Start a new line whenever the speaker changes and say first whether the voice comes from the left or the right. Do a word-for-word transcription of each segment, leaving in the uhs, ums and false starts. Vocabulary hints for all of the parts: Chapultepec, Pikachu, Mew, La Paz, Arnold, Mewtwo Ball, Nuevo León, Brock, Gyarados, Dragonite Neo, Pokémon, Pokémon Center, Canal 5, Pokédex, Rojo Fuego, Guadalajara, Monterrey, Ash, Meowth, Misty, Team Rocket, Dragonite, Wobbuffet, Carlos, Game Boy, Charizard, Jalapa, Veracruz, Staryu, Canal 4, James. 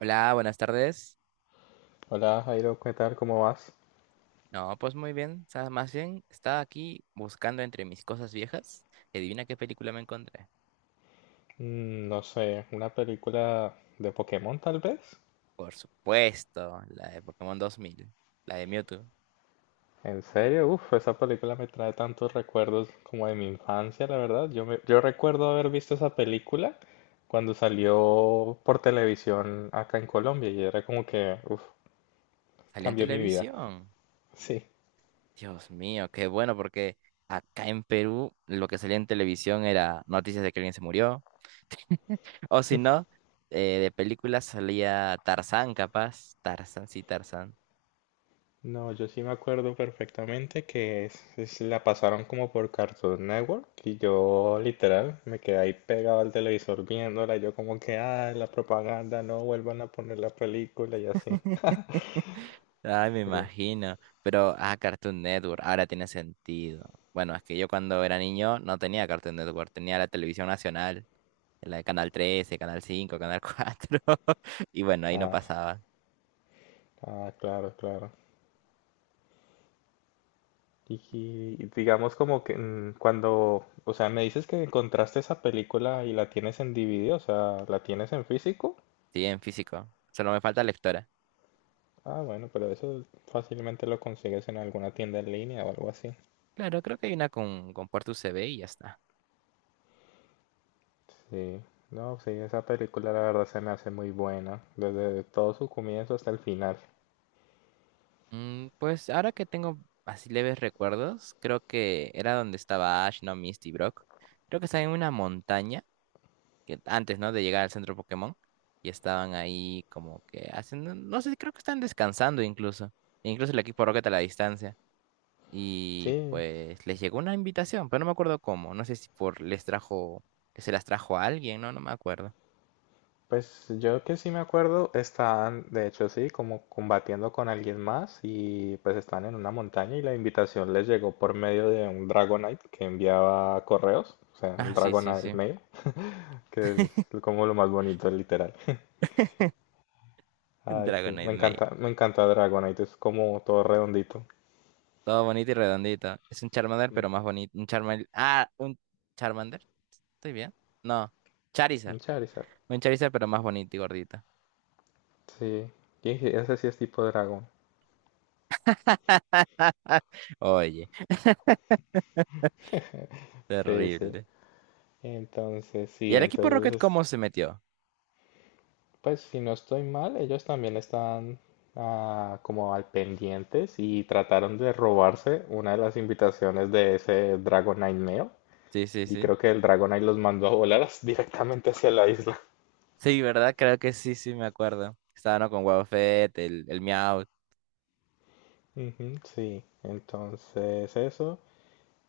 right: Hola, buenas tardes.
left: Hola Jairo, ¿qué tal? ¿Cómo vas?
right: No, pues muy bien. sa- Más bien, estaba aquí buscando entre mis cosas viejas y adivina qué película me encontré.
left: Mm, no sé, una película de Pokémon tal vez.
right: Por supuesto, la de Pokémon dos mil, la de Mewtwo.
left: ¿En serio? Uf, esa película me trae tantos recuerdos como de mi infancia, la verdad. Yo, me- yo recuerdo haber visto esa película cuando salió por televisión acá en Colombia y era como que, uf,
right: Salió en
left: cambió mi vida.
right: televisión.
left: Sí.
right: Dios mío, qué bueno porque acá en Perú lo que salía en televisión era noticias de que alguien se murió. O si no, eh, de películas salía Tarzán, capaz. Tarzán, sí, Tarzán.
left: No, yo sí me acuerdo perfectamente que es- es- la pasaron como por Cartoon Network, y yo literal me quedé ahí pegado al televisor viéndola, yo como que, ah, la propaganda, no vuelvan a poner la película y así.
right: Ay, me
left: Sí,
right: imagino. Pero, ah, Cartoon Network, ahora tiene sentido. Bueno, es que yo cuando era niño no tenía Cartoon Network, tenía la televisión nacional, la de Canal trece, Canal cinco, Canal cuatro. Y bueno, ahí no
left: ah,
right: pasaba.
left: ah, claro, claro. Y, y digamos como que mm, cuando, o sea, me dices que encontraste esa película y la tienes en D V D, o sea, ¿la tienes en físico?
right: Sí, en físico. Solo me falta lectora.
left: Ah, bueno, pero eso fácilmente lo consigues en alguna tienda en línea o algo así.
right: Claro, creo que hay una con, con puerto U S B y ya está.
left: Sí, no, sí, esa película la verdad se me hace muy buena, desde todo su comienzo hasta el final.
right: Mm, pues ahora que tengo así leves recuerdos, creo que era donde estaba Ash, no Misty, Brock. Creo que estaba en una montaña que antes, ¿no? De llegar al centro Pokémon. Y estaban ahí como que haciendo, no sé, creo que están descansando incluso. E incluso el equipo Rocket a la distancia. Y
left: Sí,
right: pues les llegó una invitación, pero no me acuerdo cómo. No sé si por les trajo, se las trajo a alguien, ¿no? No me acuerdo.
left: pues yo que sí me acuerdo, están, de hecho sí, como combatiendo con alguien más, y pues están en una montaña y la invitación les llegó por medio de un Dragonite que enviaba correos, o sea, un
right: Ah, sí, sí,
left: Dragonite
right: sí.
left: mail, que es como lo más bonito, literal.
right: Un
left: Ay, sí,
right: Dragonite
left: me
right: Mail.
left: encanta, me encanta Dragonite, es como todo redondito.
right: Todo bonito y redondito. Es un Charmander,
left: Mm.
right: pero más bonito. Un Charmander. Ah, un Charmander. ¿Estoy bien? No. Charizard.
left: Un Charizard.
right: Un Charizard, pero más bonito y gordito.
left: Sí, y sí, ese sí es tipo dragón.
right: Oye,
left: Sí, sí.
right: terrible.
left: Entonces,
right: ¿Y
left: sí,
right: el equipo Rocket
left: entonces,
right: cómo se metió?
left: pues si no estoy mal, ellos también están ah, como al pendientes, y trataron de robarse una de las invitaciones de ese Dragonite Neo.
right: Sí, sí,
left: Y
right: sí.
left: creo que el Dragonite los mandó a volar as- directamente hacia la isla.
right: Sí, ¿verdad? Creo que sí, sí, me acuerdo. Estaba, ¿no? Con Wobbuffet, el, el Meowth.
left: Ujú, sí, entonces eso.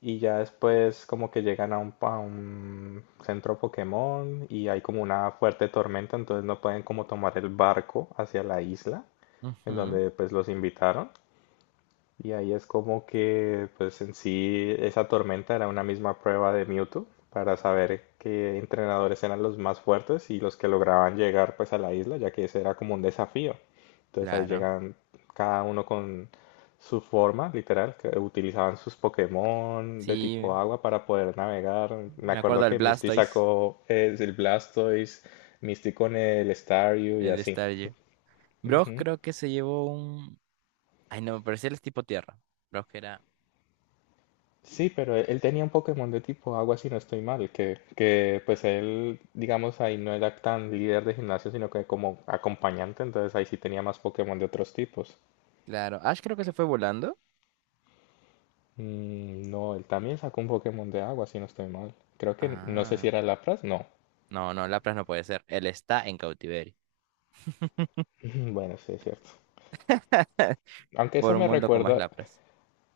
left: Y ya después como que llegan a un, a un centro Pokémon, y hay como una fuerte tormenta, entonces no pueden como tomar el barco hacia la isla en
right: Ujú,
left: donde pues los invitaron. Y ahí es como que, pues en sí, esa tormenta era una misma prueba de Mewtwo para saber qué entrenadores eran los más fuertes y los que lograban llegar pues a la isla, ya que ese era como un desafío. Entonces ahí
right: claro.
left: llegan cada uno con su forma, literal, que utilizaban sus Pokémon de tipo
right: Sí,
left: agua para poder navegar. Me
right: me acuerdo
left: acuerdo
right: del
left: que Misty
right: Blastoise,
left: sacó eh, el Blastoise, Misty con el Staryu y
right: el de
left: así.
right: Staryu. Brock creo que se llevó un... Ay, no, me parecía el tipo tierra. Brock era...
left: Sí, pero él él tenía un Pokémon de tipo agua, si no estoy mal, que, que pues él, digamos, ahí no era tan líder de gimnasio, sino que como acompañante, entonces ahí sí tenía más Pokémon de otros tipos.
right: Claro. Ash creo que se fue volando.
left: Mm, no, él también sacó un Pokémon de agua, si no estoy mal. Creo que no sé si
right: Ah.
left: era Lapras, no.
right: No, no, Lapras no puede ser. Él está en cautiverio.
left: Bueno, sí, es cierto. Aunque eso
right: Por un
left: me
right: mundo con más
left: recuerda,
right: Lapras.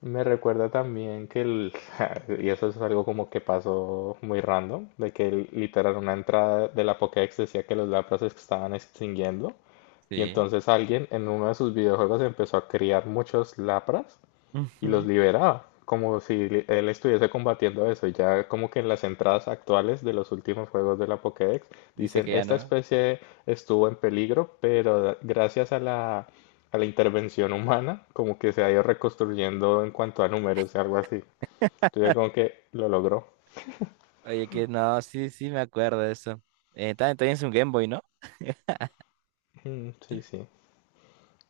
left: me recuerda también que el, y eso es algo como que pasó muy random, de que el- literal una entrada de la Pokédex decía que los Lapras se estaban extinguiendo. Y
right: Sí.
left: entonces alguien en uno de sus videojuegos empezó a criar muchos lapras y
right: Ujú.
left: los liberaba, como si li- él estuviese combatiendo eso. Y ya como que en las entradas actuales de los últimos juegos de la Pokédex
right: Dice
left: dicen,
right: que ya
left: esta
right: no.
left: especie estuvo en peligro, pero da- gracias a la, a la intervención humana, como que se ha ido reconstruyendo en cuanto a números, algo así. Entonces como que lo logró.
right: Oye, que no, sí, sí me acuerdo de eso. Eh, también, también es un Game Boy, ¿no?
left: Mm, sí, sí.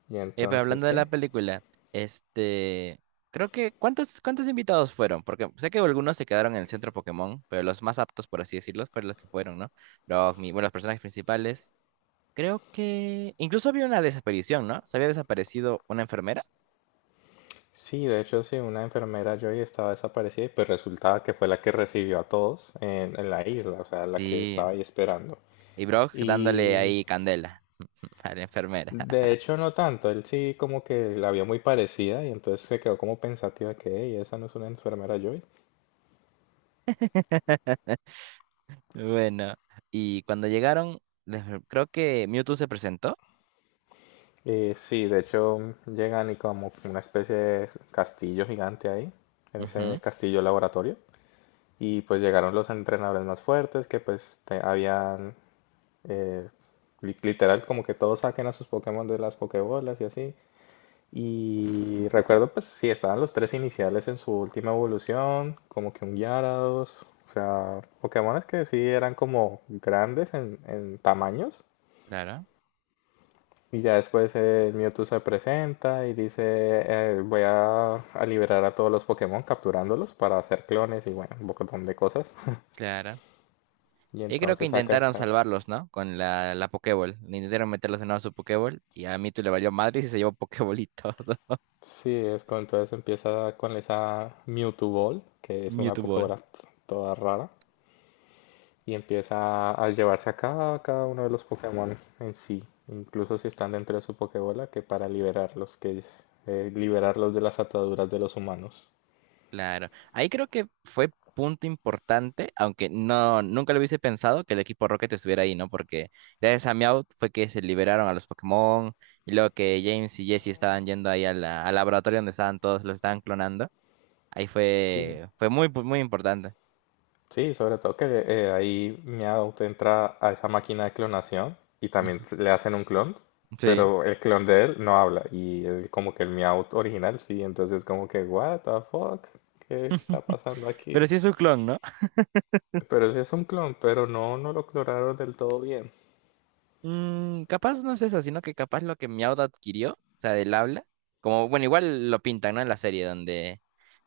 left: Y
right: Eh, pero
left: entonces,
right: hablando de la
left: ¿qué?
right: película, este, creo que, ¿cuántos, cuántos invitados fueron? Porque sé que algunos se quedaron en el centro Pokémon, pero los más aptos, por así decirlo, fueron los que fueron, ¿no? Los, mi- bueno, los personajes principales. Creo que incluso había una desaparición, ¿no? Se había desaparecido una enfermera.
left: Sí, de hecho, sí, una enfermera Joy estaba desaparecida, y pues resultaba que fue la que recibió a todos en, en la isla, o sea, la que
right: Sí.
left: estaba ahí esperando.
right: Y Brock dándole
left: Y
right: ahí candela a la enfermera.
left: de hecho no tanto, él sí como que la vio muy parecida y entonces se quedó como pensativa que, "Ey, esa no es una enfermera Joy".
right: Bueno, y cuando llegaron, les- creo que Mewtwo se presentó.
left: Eh, sí, de hecho llegan y como una especie de castillo gigante ahí, en ese
right: Ujú.
left: castillo laboratorio. Y pues llegaron los entrenadores más fuertes que pues te- habían eh, li- literal, como que todos saquen a sus Pokémon de las Pokébolas y así. Y recuerdo, pues sí, estaban los tres iniciales en su última evolución, como que un Gyarados, o sea, Pokémones que sí eran como grandes en, en tamaños.
right: Claro,
left: Y ya después el Mewtwo se presenta y dice, eh, voy a, a liberar a todos los Pokémon capturándolos para hacer clones y bueno, un montón de cosas.
right: claro.
left: Y
right: Y creo que
left: entonces
right: intentaron
left: saca.
right: salvarlos, ¿no? Con la, la Pokéball. Intentaron meterlos de nuevo a su Pokéball y a Mewtwo le valió madre y se llevó Pokéball y todo.
left: Sí, es cuando entonces empieza con esa Mewtwo Ball, que es una
right: Mewtwo Ball.
left: Pokébola t- toda rara, y empieza a llevarse a cada, cada uno de los Pokémon en sí, incluso si están dentro de su Pokébola, que para liberarlos, que eh, liberarlos de las ataduras de los humanos.
right: Claro. Ahí creo que fue punto importante, aunque no, nunca lo hubiese pensado que el equipo Rocket estuviera ahí, ¿no? Porque gracias a Meowth fue que se liberaron a los Pokémon y luego que James y Jesse estaban yendo ahí a la- al laboratorio donde estaban todos, los estaban clonando. Ahí
left: Sí,
right: fue, fue muy, pu- muy importante.
left: sí, sobre todo que eh, ahí Meow te entra a esa máquina de clonación y
right: Ujú.
left: también s- le hacen un clon,
right: Sí.
left: pero el clon de él no habla y es como que el Meow original sí, entonces como que what the fuck, ¿qué está pasando
right: Pero
left: aquí?
right: sí es un clon, ¿no?
left: Pero sí es un clon, pero no, no lo clonaron del todo bien.
right: Mm, capaz no es eso, sino que capaz lo que Meowth adquirió, o sea, del habla, como, bueno, igual lo pintan, ¿no? En la serie donde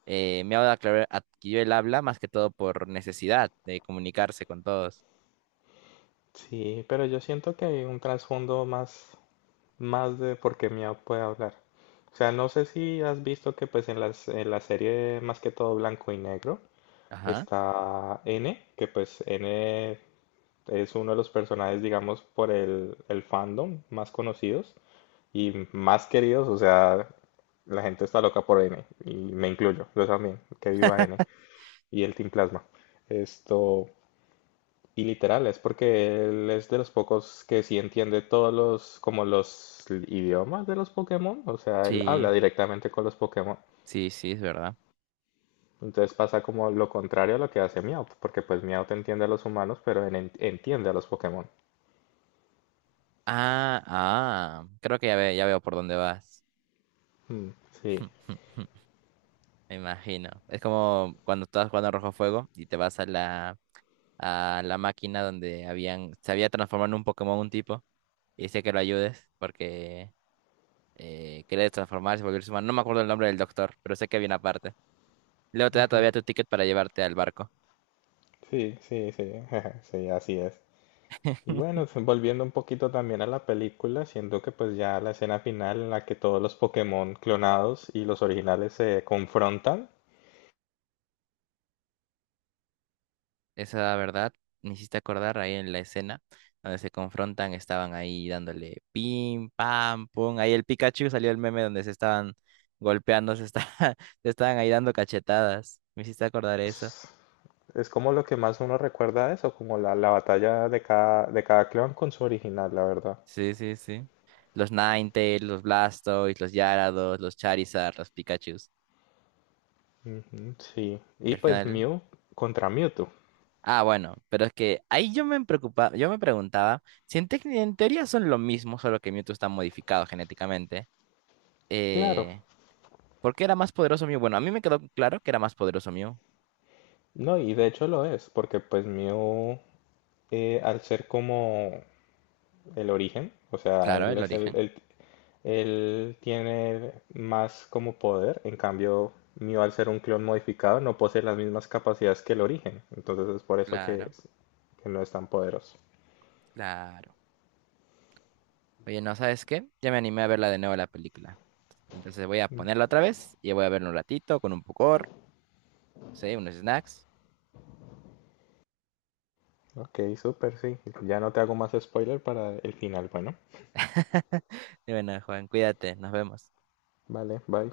right: eh, Meowth aclar- adquirió el habla más que todo por necesidad de comunicarse con todos.
left: Sí, pero yo siento que hay un trasfondo más, más de por qué Meow puede hablar. O sea, no sé si has visto que pues en las, en la serie más que todo blanco y negro,
right: Ajá,
left: está N, que pues N es uno de los personajes, digamos, por el, el fandom más conocidos y más queridos. O sea, la gente está loca por N, y me incluyo, yo también, que viva N y el Team Plasma. Esto, y literal, es porque él es de los pocos que sí entiende todos los, como los idiomas de los Pokémon. O sea, él
right: sí,
left: habla directamente con los Pokémon.
right: sí, sí, es verdad.
left: Entonces pasa como lo contrario a lo que hace Meowth, porque pues Meowth entiende a los humanos, pero en- en- entiende a los Pokémon.
right: Ah, ah, creo que ya, ve- ya veo por dónde vas.
left: Mm, sí,
right: Me imagino. Es como cuando estabas jugando a Rojo Fuego y te vas a la, a la máquina donde habían, se había transformado en un Pokémon un tipo y dice que lo ayudes porque... eh, que transformarse, volverse humano. No me acuerdo el nombre del doctor, pero sé que había una parte. Luego te da
left: ujú,
right: todavía tu ticket para llevarte al barco.
left: sí, sí, sí, sí, así es. Y bueno, f- volviendo un poquito también a la película, siento que pues ya la escena final en la que todos los Pokémon clonados y los originales se confrontan,
right: Esa verdad, me hiciste acordar ahí en la escena donde se confrontan, estaban ahí dándole pim, pam, pum. Ahí el Pikachu salió el meme donde se estaban golpeando, se, esta- se estaban ahí dando cachetadas. Me hiciste acordar eso.
left: es como lo que más uno recuerda de eso, como la, la batalla de cada, de cada clon con su original, la verdad.
right: Sí, sí, sí. Los Ninetales, los Blastoise, los Gyarados, los Charizard, los Pikachus.
left: Ujú, sí,
right: Y
left: y
right: al
left: pues
right: final.
left: Mew contra Mewtwo,
right: Ah, bueno, pero es que ahí yo me preocupaba, yo me preguntaba si en, tec- en teoría son lo mismo, solo que Mewtwo está modificado genéticamente.
left: claro.
right: Eh, ¿por qué era más poderoso Mew? Bueno, a mí me quedó claro que era más poderoso Mew.
left: No, y de hecho lo es, porque pues Mew, eh, al ser como el origen, o sea,
right: Claro,
left: él
right: el
left: es el,
right: origen.
left: el- él tiene más como poder, en cambio Mew al ser un clon modificado no posee las mismas capacidades que el origen, entonces es por eso que,
right: Claro,
left: es- que no es tan poderoso.
right: claro. Oye, ¿no sabes qué? Ya me animé a verla de nuevo la película. Entonces voy a ponerla otra vez y voy a verla un ratito con un pocor, sí, unos snacks.
left: Ok, súper, sí, ya no te hago más spoiler para el final, bueno,
right: Y bueno, Juan, cuídate, nos vemos.
left: vale, bye.